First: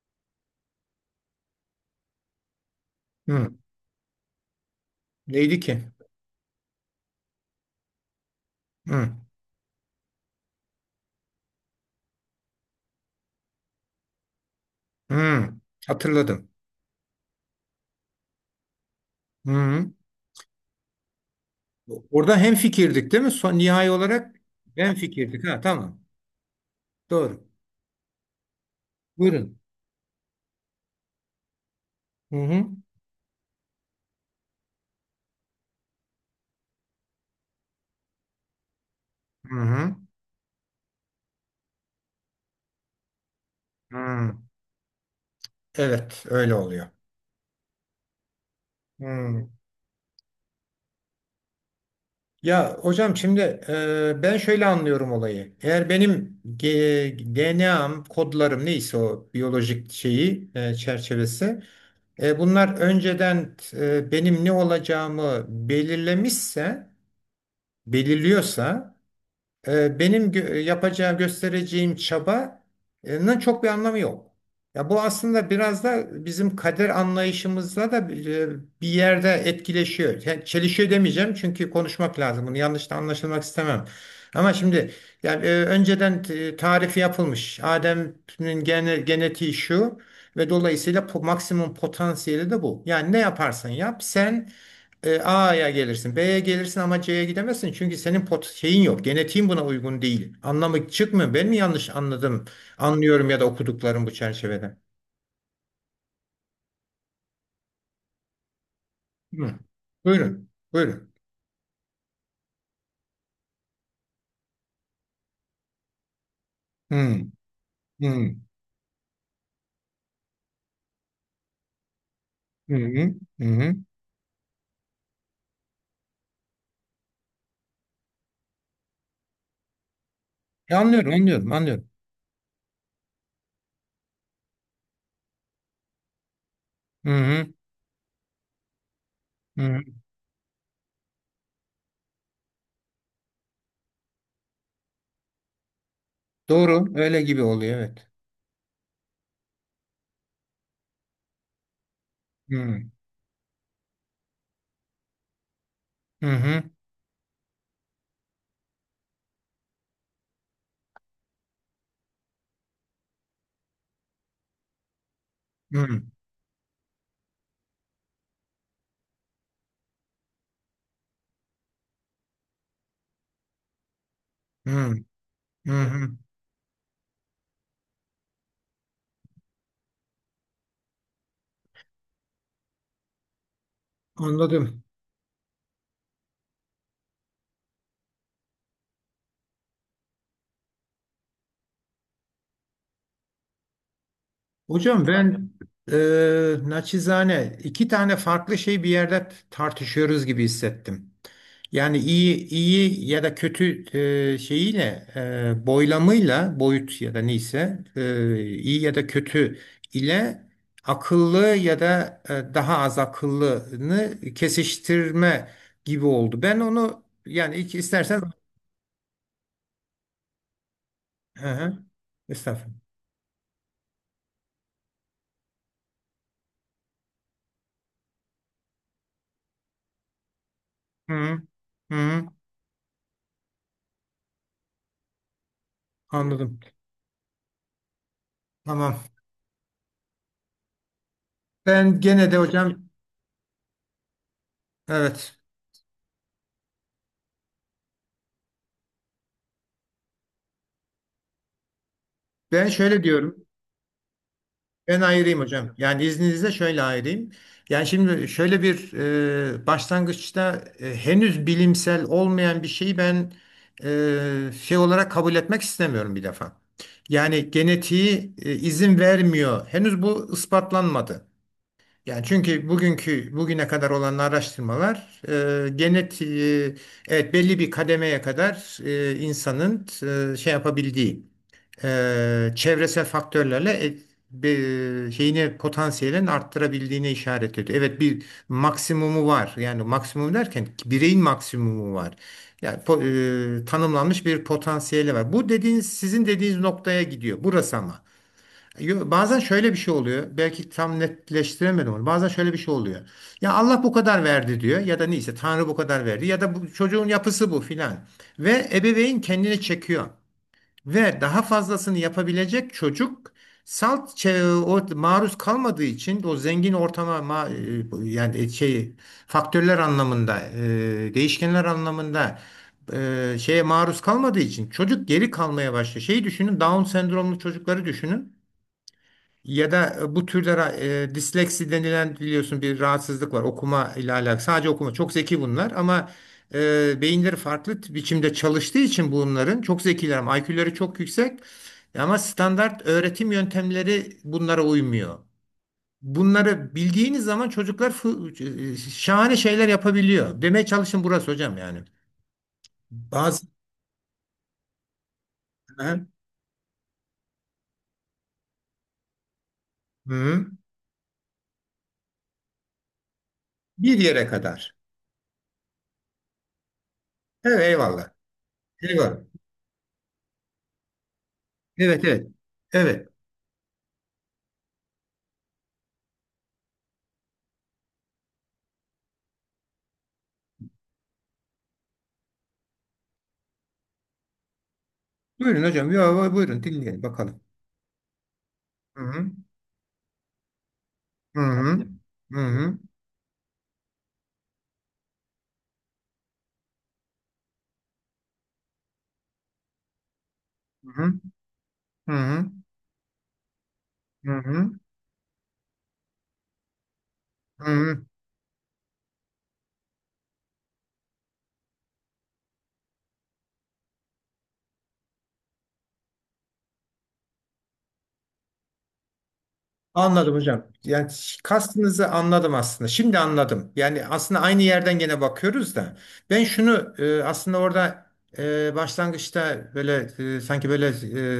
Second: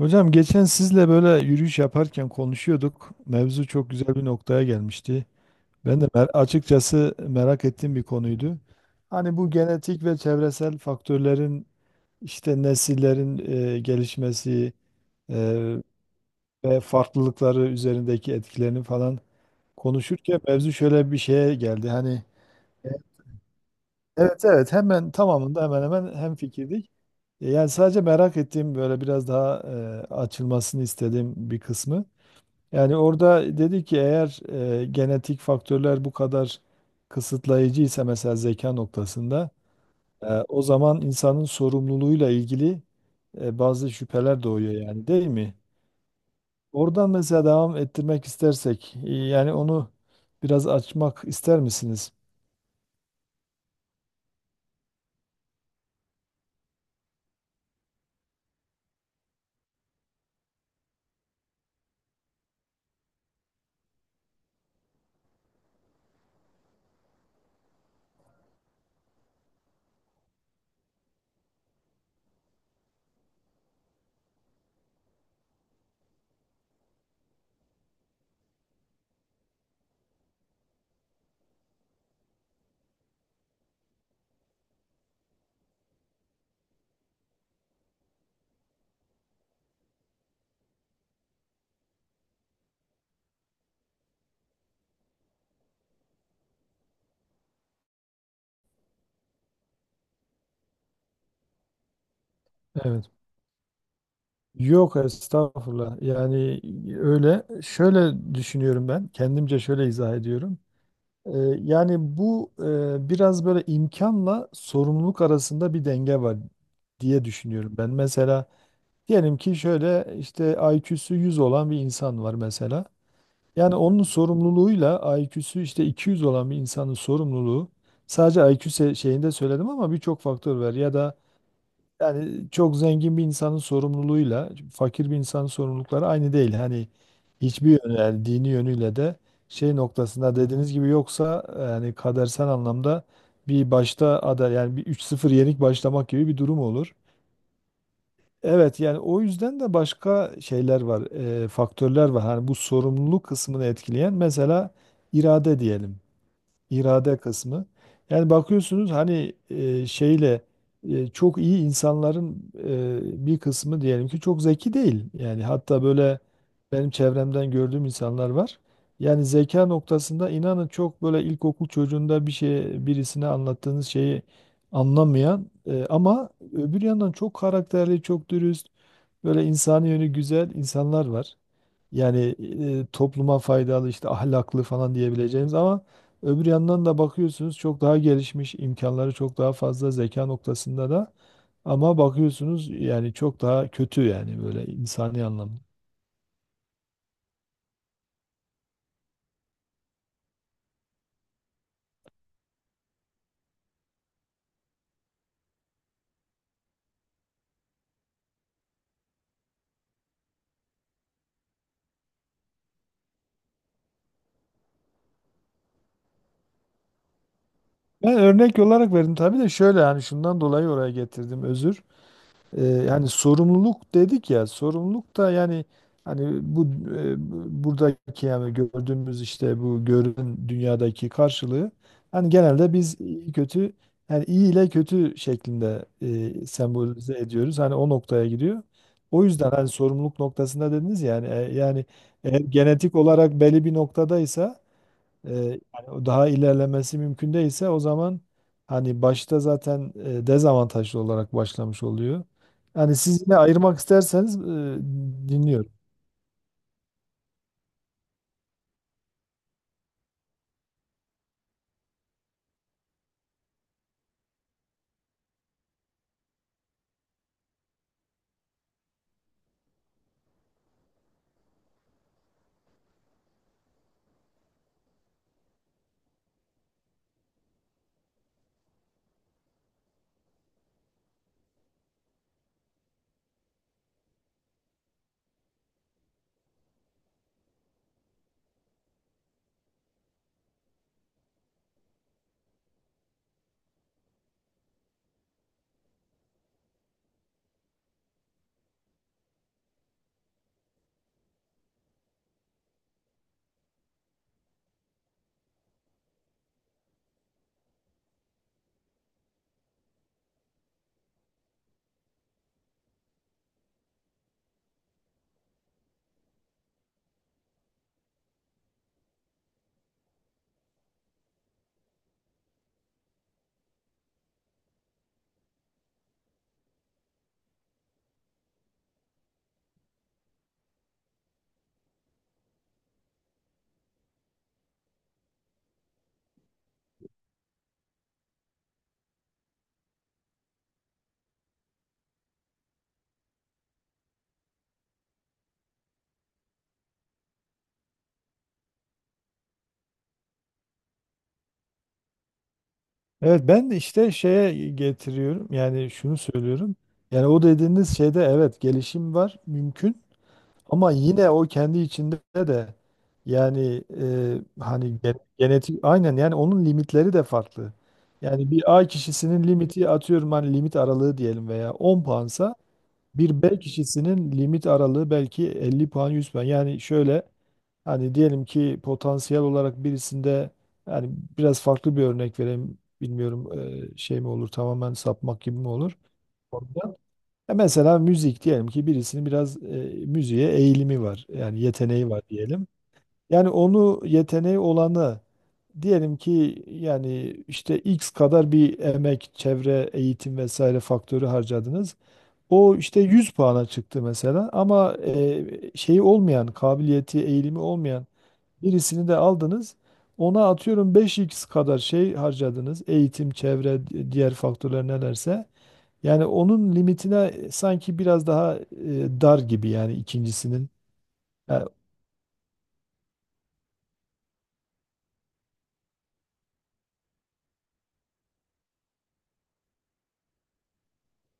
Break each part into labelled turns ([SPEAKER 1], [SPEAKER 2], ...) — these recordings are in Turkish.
[SPEAKER 1] Hocam geçen sizle böyle yürüyüş yaparken konuşuyorduk.
[SPEAKER 2] Hı.
[SPEAKER 1] Mevzu çok güzel bir noktaya gelmişti.
[SPEAKER 2] Neydi ki?
[SPEAKER 1] Ben de açıkçası merak ettiğim bir konuydu.
[SPEAKER 2] Hı.
[SPEAKER 1] Hani bu genetik ve çevresel faktörlerin işte nesillerin gelişmesi
[SPEAKER 2] Hı.
[SPEAKER 1] e,
[SPEAKER 2] Hatırladım.
[SPEAKER 1] ve farklılıkları üzerindeki etkilerini falan
[SPEAKER 2] Hı.
[SPEAKER 1] konuşurken mevzu şöyle bir şeye geldi. Hani
[SPEAKER 2] Orada hem fikirdik değil mi? Son nihai olarak
[SPEAKER 1] evet evet
[SPEAKER 2] ben
[SPEAKER 1] hemen
[SPEAKER 2] fikirdik. Ha,
[SPEAKER 1] tamamında hemen
[SPEAKER 2] tamam.
[SPEAKER 1] hemen hemfikirdik.
[SPEAKER 2] Doğru.
[SPEAKER 1] Yani sadece merak ettiğim böyle biraz
[SPEAKER 2] Buyurun.
[SPEAKER 1] daha açılmasını istediğim bir kısmı.
[SPEAKER 2] Hı hı.
[SPEAKER 1] Yani orada dedi ki eğer genetik faktörler bu kadar kısıtlayıcı ise mesela zeka noktasında
[SPEAKER 2] Hı hı.
[SPEAKER 1] o zaman insanın sorumluluğuyla ilgili bazı
[SPEAKER 2] Hı.
[SPEAKER 1] şüpheler doğuyor yani, değil mi?
[SPEAKER 2] Evet, öyle oluyor.
[SPEAKER 1] Oradan mesela devam ettirmek istersek
[SPEAKER 2] Hı.
[SPEAKER 1] yani onu biraz açmak ister misiniz?
[SPEAKER 2] Ya hocam şimdi ben şöyle anlıyorum olayı. Eğer benim DNA'm, kodlarım neyse o biyolojik şeyi çerçevesi, bunlar önceden benim ne olacağımı belirlemişse belirliyorsa benim yapacağım, göstereceğim çabanın çok bir anlamı yok. Ya bu aslında biraz da bizim kader anlayışımızla da bir yerde etkileşiyor. Yani çelişiyor demeyeceğim çünkü konuşmak lazım. Bunu yanlış da anlaşılmak istemem. Ama şimdi yani önceden tarifi yapılmış. Adem'in genetiği şu ve dolayısıyla maksimum potansiyeli de bu. Yani ne yaparsan yap sen, A'ya gelirsin, B'ye gelirsin ama C'ye gidemezsin. Çünkü senin pot şeyin yok. Genetiğin buna uygun değil. Anlamı çıkmıyor. Ben mi yanlış anladım?
[SPEAKER 1] Evet.
[SPEAKER 2] Anlıyorum ya da okuduklarım bu çerçevede.
[SPEAKER 1] Yok estağfurullah. Yani öyle şöyle düşünüyorum ben. Kendimce
[SPEAKER 2] Hı.
[SPEAKER 1] şöyle izah
[SPEAKER 2] Buyurun.
[SPEAKER 1] ediyorum.
[SPEAKER 2] Buyurun.
[SPEAKER 1] Ee, Yani bu biraz böyle imkanla sorumluluk arasında bir denge var diye
[SPEAKER 2] Hı.
[SPEAKER 1] düşünüyorum ben.
[SPEAKER 2] Hı.
[SPEAKER 1] Mesela diyelim ki şöyle işte IQ'su 100 olan bir insan var
[SPEAKER 2] Hı.
[SPEAKER 1] mesela.
[SPEAKER 2] Hı.
[SPEAKER 1] Yani
[SPEAKER 2] Hı.
[SPEAKER 1] onun sorumluluğuyla IQ'su işte iki 100 olan bir insanın sorumluluğu sadece şeyinde söyledim ama birçok faktör var. Ya
[SPEAKER 2] Anlıyorum,
[SPEAKER 1] da
[SPEAKER 2] anlıyorum.
[SPEAKER 1] yani çok zengin bir insanın sorumluluğuyla fakir bir insanın sorumlulukları aynı değil. Hani
[SPEAKER 2] Hı hı.
[SPEAKER 1] hiçbir yönü, yani dini yönüyle de şey
[SPEAKER 2] Hı.
[SPEAKER 1] noktasında dediğiniz gibi, yoksa yani kadersel anlamda bir başta ada yani bir üç sıfır yenik başlamak gibi bir durum
[SPEAKER 2] Doğru,
[SPEAKER 1] olur.
[SPEAKER 2] öyle gibi oluyor, evet.
[SPEAKER 1] Evet, yani o yüzden de başka şeyler var, faktörler var. Hani bu
[SPEAKER 2] Hı.
[SPEAKER 1] sorumluluk kısmını etkileyen mesela irade diyelim,
[SPEAKER 2] Hı hı.
[SPEAKER 1] irade kısmı. Yani bakıyorsunuz hani çok iyi insanların bir kısmı diyelim ki çok zeki değil. Yani hatta
[SPEAKER 2] Hı.
[SPEAKER 1] böyle benim çevremden gördüğüm insanlar var. Yani zeka noktasında inanın çok böyle ilkokul çocuğunda bir şey, birisine anlattığınız şeyi
[SPEAKER 2] Hı.
[SPEAKER 1] anlamayan,
[SPEAKER 2] Hı.
[SPEAKER 1] ama öbür yandan çok karakterli, çok dürüst, böyle insani yönü güzel insanlar var. Yani topluma faydalı, işte ahlaklı
[SPEAKER 2] Anladım.
[SPEAKER 1] falan diyebileceğimiz, ama öbür yandan da bakıyorsunuz çok daha gelişmiş, imkanları çok daha fazla, zeka noktasında da, ama bakıyorsunuz yani çok daha kötü, yani böyle
[SPEAKER 2] Hocam
[SPEAKER 1] insani
[SPEAKER 2] ben
[SPEAKER 1] anlamda.
[SPEAKER 2] naçizane iki tane farklı şey bir yerde tartışıyoruz gibi hissettim. Yani iyi iyi ya da kötü şeyiyle boylamıyla boyut ya da neyse iyi ya da kötü ile akıllı ya da daha az akıllını kesiştirme gibi oldu. Ben onu yani ilk
[SPEAKER 1] Ben
[SPEAKER 2] istersen.
[SPEAKER 1] örnek olarak verdim tabii de şöyle yani şundan dolayı oraya getirdim,
[SPEAKER 2] Hı
[SPEAKER 1] özür.
[SPEAKER 2] hı, estağfurullah.
[SPEAKER 1] Yani sorumluluk dedik ya, sorumluluk da yani hani bu buradaki yani gördüğümüz işte bu görünen dünyadaki
[SPEAKER 2] Hı hı,
[SPEAKER 1] karşılığı,
[SPEAKER 2] hı hı,
[SPEAKER 1] hani genelde biz iyi kötü, yani iyi ile kötü şeklinde
[SPEAKER 2] anladım.
[SPEAKER 1] sembolize ediyoruz. Hani o noktaya gidiyor.
[SPEAKER 2] Tamam.
[SPEAKER 1] O yüzden hani sorumluluk noktasında dediniz yani yani
[SPEAKER 2] Ben gene de
[SPEAKER 1] eğer
[SPEAKER 2] hocam.
[SPEAKER 1] genetik olarak belli bir noktadaysa, e,
[SPEAKER 2] Evet.
[SPEAKER 1] yani o daha ilerlemesi mümkün değilse, o zaman hani başta zaten dezavantajlı olarak başlamış oluyor.
[SPEAKER 2] Ben
[SPEAKER 1] Yani
[SPEAKER 2] şöyle
[SPEAKER 1] siz yine
[SPEAKER 2] diyorum.
[SPEAKER 1] ayırmak isterseniz
[SPEAKER 2] Ben ayırayım hocam.
[SPEAKER 1] dinliyorum.
[SPEAKER 2] Yani izninizle şöyle ayırayım. Yani şimdi şöyle bir başlangıçta henüz bilimsel olmayan bir şeyi ben şey olarak kabul etmek istemiyorum bir defa. Yani genetiği izin vermiyor. Henüz bu ispatlanmadı. Yani çünkü bugüne kadar olan araştırmalar genetiği evet belli bir kademeye kadar insanın şey yapabildiği. Çevresel faktörlerle şeyini potansiyelini arttırabildiğine işaret ediyor. Evet bir maksimumu var. Yani maksimum derken bireyin maksimumu var. Yani tanımlanmış bir potansiyeli var. Bu dediğiniz sizin dediğiniz noktaya gidiyor. Burası ama. Bazen şöyle bir şey oluyor. Belki tam netleştiremedim onu. Bazen şöyle bir şey oluyor. Ya Allah bu kadar verdi diyor ya da neyse Tanrı bu kadar verdi ya da bu çocuğun yapısı bu filan. Ve ebeveyn kendini çekiyor. Ve daha fazlasını yapabilecek çocuk salt o, maruz kalmadığı için o zengin ortama yani şey faktörler anlamında, değişkenler anlamında, şeye maruz kalmadığı için çocuk geri kalmaya başlıyor. Şeyi düşünün, Down sendromlu çocukları düşünün. Ya da bu türde disleksi denilen biliyorsun bir rahatsızlık var. Okuma ile alakalı. Sadece okuma. Çok zeki bunlar ama beyinleri farklı biçimde çalıştığı için bunların çok zekiler ama IQ'leri çok yüksek. Ama standart öğretim yöntemleri bunlara uymuyor. Bunları bildiğiniz zaman çocuklar şahane şeyler yapabiliyor. Demeye çalışın, burası hocam yani.
[SPEAKER 1] Evet
[SPEAKER 2] Bazı.
[SPEAKER 1] ben de işte şeye getiriyorum, yani
[SPEAKER 2] Ha?
[SPEAKER 1] şunu söylüyorum. Yani o dediğiniz şeyde evet, gelişim var, mümkün,
[SPEAKER 2] Hı.
[SPEAKER 1] ama yine o kendi içinde de yani
[SPEAKER 2] Bir yere kadar.
[SPEAKER 1] genetik aynen yani, onun limitleri de
[SPEAKER 2] Evet,
[SPEAKER 1] farklı.
[SPEAKER 2] eyvallah.
[SPEAKER 1] Yani bir A
[SPEAKER 2] Eyvallah.
[SPEAKER 1] kişisinin limiti, atıyorum hani limit aralığı diyelim, veya 10
[SPEAKER 2] Evet, evet.
[SPEAKER 1] puansa
[SPEAKER 2] Evet.
[SPEAKER 1] bir bel kişisinin limit aralığı belki 50 puan, 100 puan. Yani şöyle hani diyelim ki potansiyel olarak birisinde yani biraz farklı bir örnek vereyim. Bilmiyorum şey mi olur, tamamen sapmak gibi
[SPEAKER 2] Buyurun
[SPEAKER 1] mi
[SPEAKER 2] hocam.
[SPEAKER 1] olur
[SPEAKER 2] Ya, buyurun
[SPEAKER 1] oradan?
[SPEAKER 2] dinleyelim bakalım.
[SPEAKER 1] Mesela müzik diyelim ki
[SPEAKER 2] Hı
[SPEAKER 1] birisinin
[SPEAKER 2] hı.
[SPEAKER 1] biraz müziğe eğilimi var.
[SPEAKER 2] Hı
[SPEAKER 1] Yani
[SPEAKER 2] hı. Efendim?
[SPEAKER 1] yeteneği var
[SPEAKER 2] Hı
[SPEAKER 1] diyelim.
[SPEAKER 2] hı.
[SPEAKER 1] Yani onu, yeteneği olanı, diyelim ki yani işte X kadar bir emek, çevre, eğitim vesaire faktörü harcadınız.
[SPEAKER 2] Hı hı.
[SPEAKER 1] O işte 100 puana çıktı
[SPEAKER 2] Hı hı. Hı
[SPEAKER 1] mesela,
[SPEAKER 2] hı.
[SPEAKER 1] ama şeyi olmayan, kabiliyeti, eğilimi
[SPEAKER 2] Hı hı.
[SPEAKER 1] olmayan birisini de aldınız. Ona atıyorum beş x kadar şey harcadınız. Eğitim, çevre, diğer faktörler nelerse. Yani onun limitine sanki biraz daha dar gibi yani
[SPEAKER 2] Anladım hocam.
[SPEAKER 1] ikincisinin.
[SPEAKER 2] Yani
[SPEAKER 1] Yani,
[SPEAKER 2] kastınızı anladım aslında. Şimdi anladım. Yani aslında aynı yerden gene bakıyoruz da. Ben şunu aslında orada başlangıçta böyle sanki böyle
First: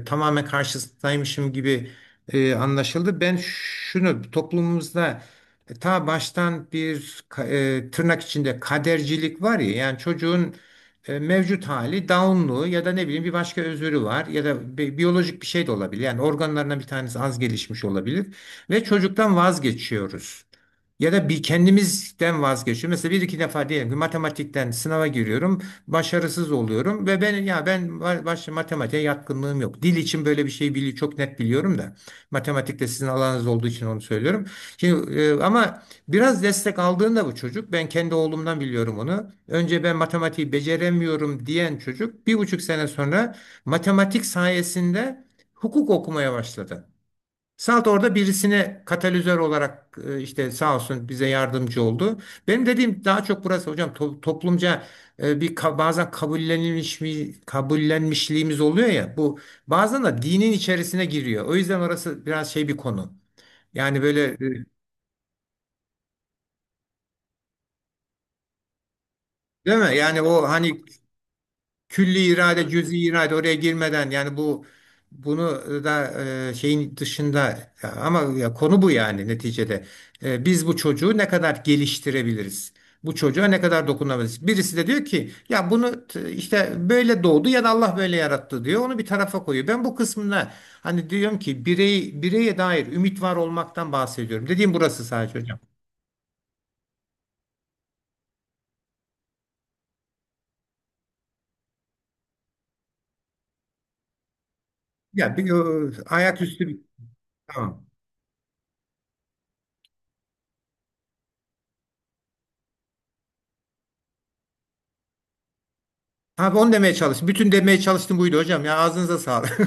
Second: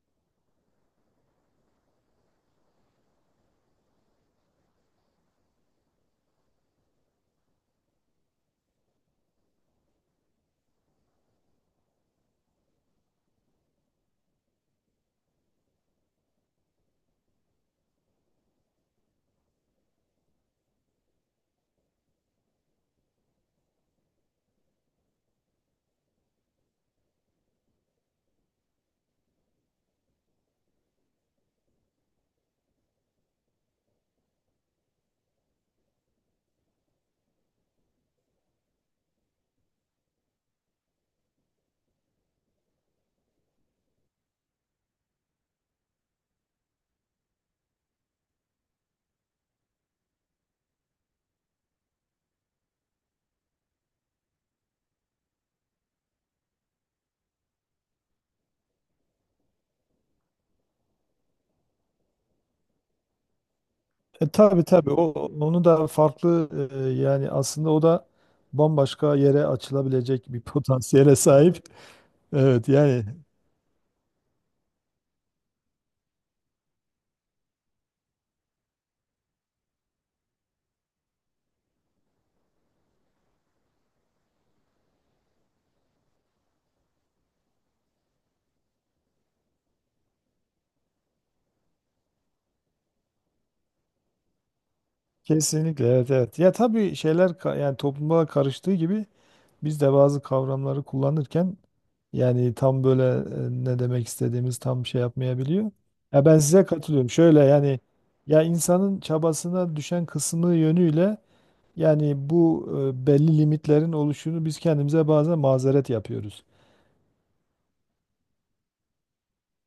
[SPEAKER 2] tamamen karşısındaymışım gibi anlaşıldı. Ben şunu toplumumuzda ta baştan tırnak içinde kadercilik var ya. Yani çocuğun mevcut hali Down'lu ya da ne bileyim bir başka özürü var ya da biyolojik bir şey de olabilir. Yani organlarından bir tanesi az gelişmiş olabilir. Ve çocuktan vazgeçiyoruz. Ya da bir kendimizden vazgeçiyoruz. Mesela bir iki defa diyelim ki matematikten sınava giriyorum, başarısız oluyorum ve ben ya ben başta matematiğe yatkınlığım yok. Dil için böyle bir şey bili çok net biliyorum da matematikte sizin alanınız olduğu için onu söylüyorum. Şimdi ama biraz destek aldığında bu çocuk, ben kendi oğlumdan biliyorum onu. Önce ben matematiği beceremiyorum diyen çocuk bir buçuk sene sonra matematik sayesinde hukuk okumaya başladı. Salt orada birisine katalizör olarak işte sağ olsun bize yardımcı oldu. Benim dediğim daha çok burası hocam, toplumca bazen kabullenmişliğimiz oluyor ya, bu bazen de dinin içerisine giriyor. O yüzden orası biraz şey bir konu. Yani böyle,
[SPEAKER 1] tabii tabii, o onu da farklı, yani aslında o da bambaşka yere
[SPEAKER 2] değil mi? Yani
[SPEAKER 1] açılabilecek bir
[SPEAKER 2] o hani
[SPEAKER 1] potansiyele sahip.
[SPEAKER 2] külli
[SPEAKER 1] Evet
[SPEAKER 2] irade, cüz'i
[SPEAKER 1] yani
[SPEAKER 2] irade oraya girmeden, yani bu bunu da şeyin dışında, ya ama ya konu bu yani neticede. Biz bu çocuğu ne kadar geliştirebiliriz? Bu çocuğa ne kadar dokunabiliriz? Birisi de diyor ki ya bunu işte böyle doğdu ya da Allah böyle yarattı diyor. Onu bir tarafa koyuyor. Ben bu kısmına hani diyorum ki birey bireye dair ümit var olmaktan bahsediyorum. Dediğim burası sadece hocam.
[SPEAKER 1] kesinlikle, evet evet. Ya tabii, şeyler yani topluma karıştığı gibi biz de bazı kavramları kullanırken yani tam böyle ne demek istediğimiz tam şey
[SPEAKER 2] Ya bir,
[SPEAKER 1] yapmayabiliyor. Ya ben size
[SPEAKER 2] ayaküstü
[SPEAKER 1] katılıyorum. Şöyle yani,
[SPEAKER 2] tamam.
[SPEAKER 1] ya insanın çabasına düşen kısmı yönüyle yani bu belli limitlerin oluşunu biz kendimize bazen mazeret yapıyoruz.
[SPEAKER 2] Abi onu demeye çalıştım. Bütün demeye çalıştım buydu hocam. Ya ağzınıza sağlık.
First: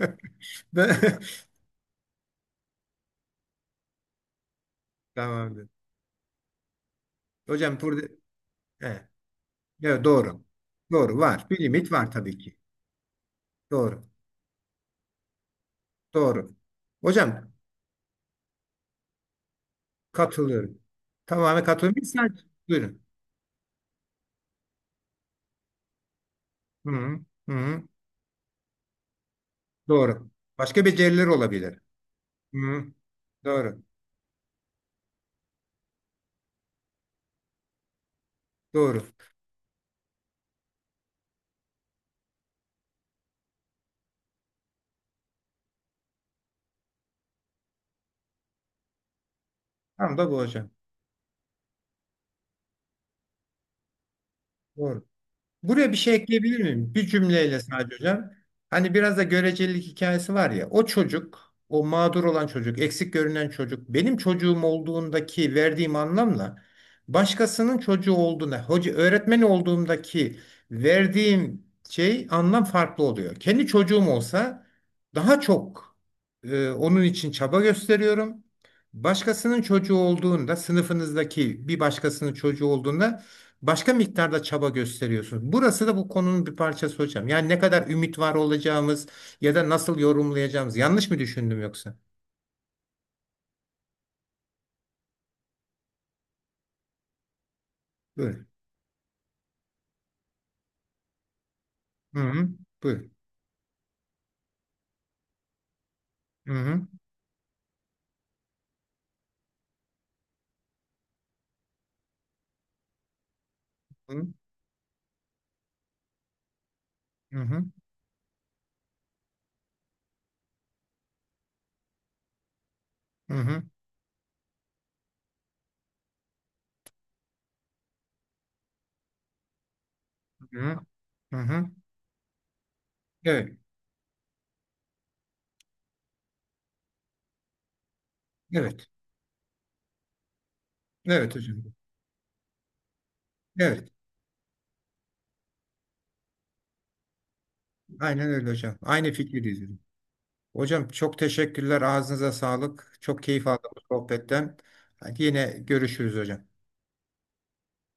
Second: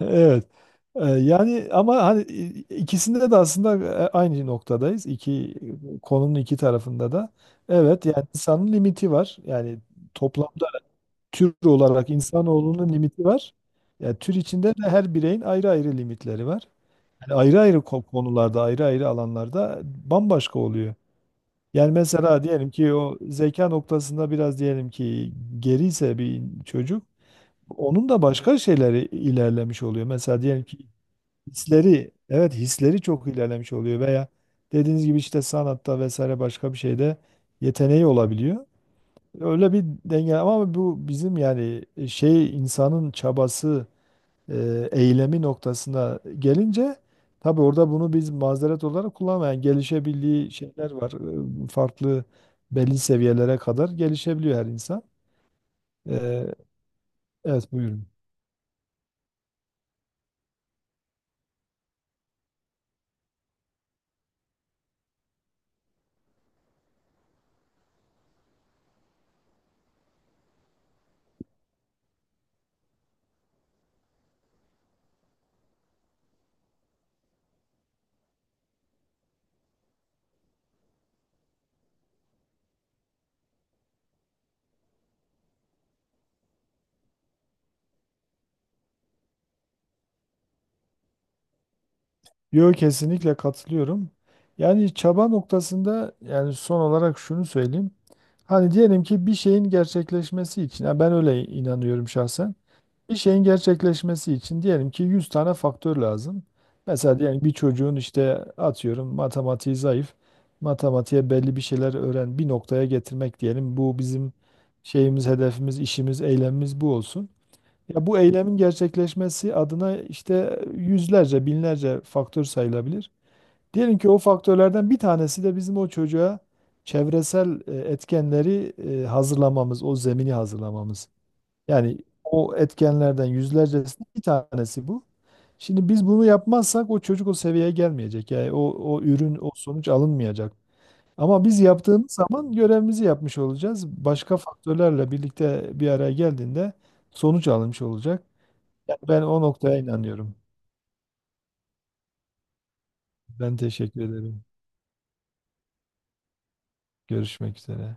[SPEAKER 1] Evet.
[SPEAKER 2] Ben-
[SPEAKER 1] Yani ama hani ikisinde de aslında aynı noktadayız. İki
[SPEAKER 2] Tamamdır.
[SPEAKER 1] konunun iki tarafında da.
[SPEAKER 2] Hocam burada
[SPEAKER 1] Evet yani insanın
[SPEAKER 2] evet,
[SPEAKER 1] limiti var. Yani
[SPEAKER 2] evet, doğru.
[SPEAKER 1] toplamda
[SPEAKER 2] Doğru var.
[SPEAKER 1] tür
[SPEAKER 2] Bir limit var
[SPEAKER 1] olarak
[SPEAKER 2] tabii ki.
[SPEAKER 1] insanoğlunun limiti var.
[SPEAKER 2] Doğru.
[SPEAKER 1] Yani tür içinde de her bireyin ayrı ayrı limitleri
[SPEAKER 2] Doğru.
[SPEAKER 1] var. Yani
[SPEAKER 2] Hocam
[SPEAKER 1] ayrı ayrı konularda, ayrı ayrı alanlarda bambaşka
[SPEAKER 2] katılıyorum.
[SPEAKER 1] oluyor.
[SPEAKER 2] Tamamen
[SPEAKER 1] Yani
[SPEAKER 2] katılıyorum. Bir
[SPEAKER 1] mesela
[SPEAKER 2] saat.
[SPEAKER 1] diyelim ki
[SPEAKER 2] Buyurun.
[SPEAKER 1] o zeka noktasında biraz diyelim ki geriyse bir
[SPEAKER 2] Hı
[SPEAKER 1] çocuk,
[SPEAKER 2] -hı. Hı -hı.
[SPEAKER 1] onun da başka şeyleri ilerlemiş oluyor.
[SPEAKER 2] Doğru.
[SPEAKER 1] Mesela diyelim ki
[SPEAKER 2] Başka beceriler olabilir.
[SPEAKER 1] hisleri, evet,
[SPEAKER 2] Hı -hı.
[SPEAKER 1] hisleri çok ilerlemiş
[SPEAKER 2] Doğru.
[SPEAKER 1] oluyor, veya dediğiniz gibi işte sanatta vesaire başka bir şeyde yeteneği olabiliyor.
[SPEAKER 2] Doğru.
[SPEAKER 1] Öyle bir denge, ama bu bizim yani şey insanın çabası, eylemi noktasına gelince tabii orada bunu biz mazeret olarak kullanmayan yani
[SPEAKER 2] Tam da bu
[SPEAKER 1] gelişebildiği
[SPEAKER 2] hocam.
[SPEAKER 1] şeyler var. Farklı belli seviyelere kadar gelişebiliyor her insan.
[SPEAKER 2] Doğru. Buraya bir şey
[SPEAKER 1] E,
[SPEAKER 2] ekleyebilir miyim? Bir cümleyle
[SPEAKER 1] evet
[SPEAKER 2] sadece
[SPEAKER 1] buyurun.
[SPEAKER 2] hocam. Hani biraz da görecelilik hikayesi var ya. O çocuk, o mağdur olan çocuk, eksik görünen çocuk, benim çocuğum olduğundaki verdiğim anlamla başkasının çocuğu olduğuna, hoca öğretmen olduğumdaki verdiğim şey anlam farklı oluyor. Kendi çocuğum olsa daha çok onun için çaba gösteriyorum. Başkasının çocuğu olduğunda, sınıfınızdaki bir başkasının çocuğu olduğunda başka miktarda çaba gösteriyorsunuz. Burası da bu konunun bir parçası hocam. Yani ne kadar ümit var olacağımız ya da nasıl yorumlayacağımız. Yanlış mı düşündüm yoksa?
[SPEAKER 1] Yo, kesinlikle katılıyorum. Yani çaba noktasında yani son olarak şunu söyleyeyim.
[SPEAKER 2] Buyurun.
[SPEAKER 1] Hani diyelim ki bir şeyin gerçekleşmesi için, yani ben öyle inanıyorum
[SPEAKER 2] Hı hı.
[SPEAKER 1] şahsen.
[SPEAKER 2] Buyurun.
[SPEAKER 1] Bir şeyin gerçekleşmesi için diyelim ki 100 tane faktör lazım.
[SPEAKER 2] Hı hı.
[SPEAKER 1] Mesela diyelim bir çocuğun işte atıyorum matematiği zayıf. Matematiğe belli bir şeyler öğren, bir noktaya getirmek diyelim. Bu bizim şeyimiz, hedefimiz, işimiz, eylemimiz bu olsun.
[SPEAKER 2] Hı hı.
[SPEAKER 1] Ya bu eylemin gerçekleşmesi adına işte yüzlerce, binlerce faktör sayılabilir.
[SPEAKER 2] Hı hı.
[SPEAKER 1] Diyelim ki o faktörlerden bir tanesi de bizim o çocuğa çevresel etkenleri hazırlamamız, o zemini
[SPEAKER 2] Hı hı.
[SPEAKER 1] hazırlamamız.
[SPEAKER 2] Hı.
[SPEAKER 1] Yani o etkenlerden
[SPEAKER 2] Evet.
[SPEAKER 1] yüzlercesinin bir tanesi bu. Şimdi biz bunu yapmazsak o çocuk o seviyeye gelmeyecek. Yani
[SPEAKER 2] Evet.
[SPEAKER 1] o ürün, o sonuç alınmayacak.
[SPEAKER 2] Evet
[SPEAKER 1] Ama biz
[SPEAKER 2] hocam.
[SPEAKER 1] yaptığımız zaman görevimizi yapmış olacağız.
[SPEAKER 2] Evet.
[SPEAKER 1] Başka faktörlerle birlikte bir araya geldiğinde sonuç alınmış olacak.
[SPEAKER 2] Aynen öyle hocam.
[SPEAKER 1] Yani
[SPEAKER 2] Aynı
[SPEAKER 1] ben o
[SPEAKER 2] fikirdeyiz hocam.
[SPEAKER 1] noktaya inanıyorum.
[SPEAKER 2] Hocam çok teşekkürler. Ağzınıza sağlık. Çok keyif
[SPEAKER 1] Ben
[SPEAKER 2] aldım bu
[SPEAKER 1] teşekkür ederim.
[SPEAKER 2] sohbetten. Hadi yine görüşürüz hocam.
[SPEAKER 1] Görüşmek üzere.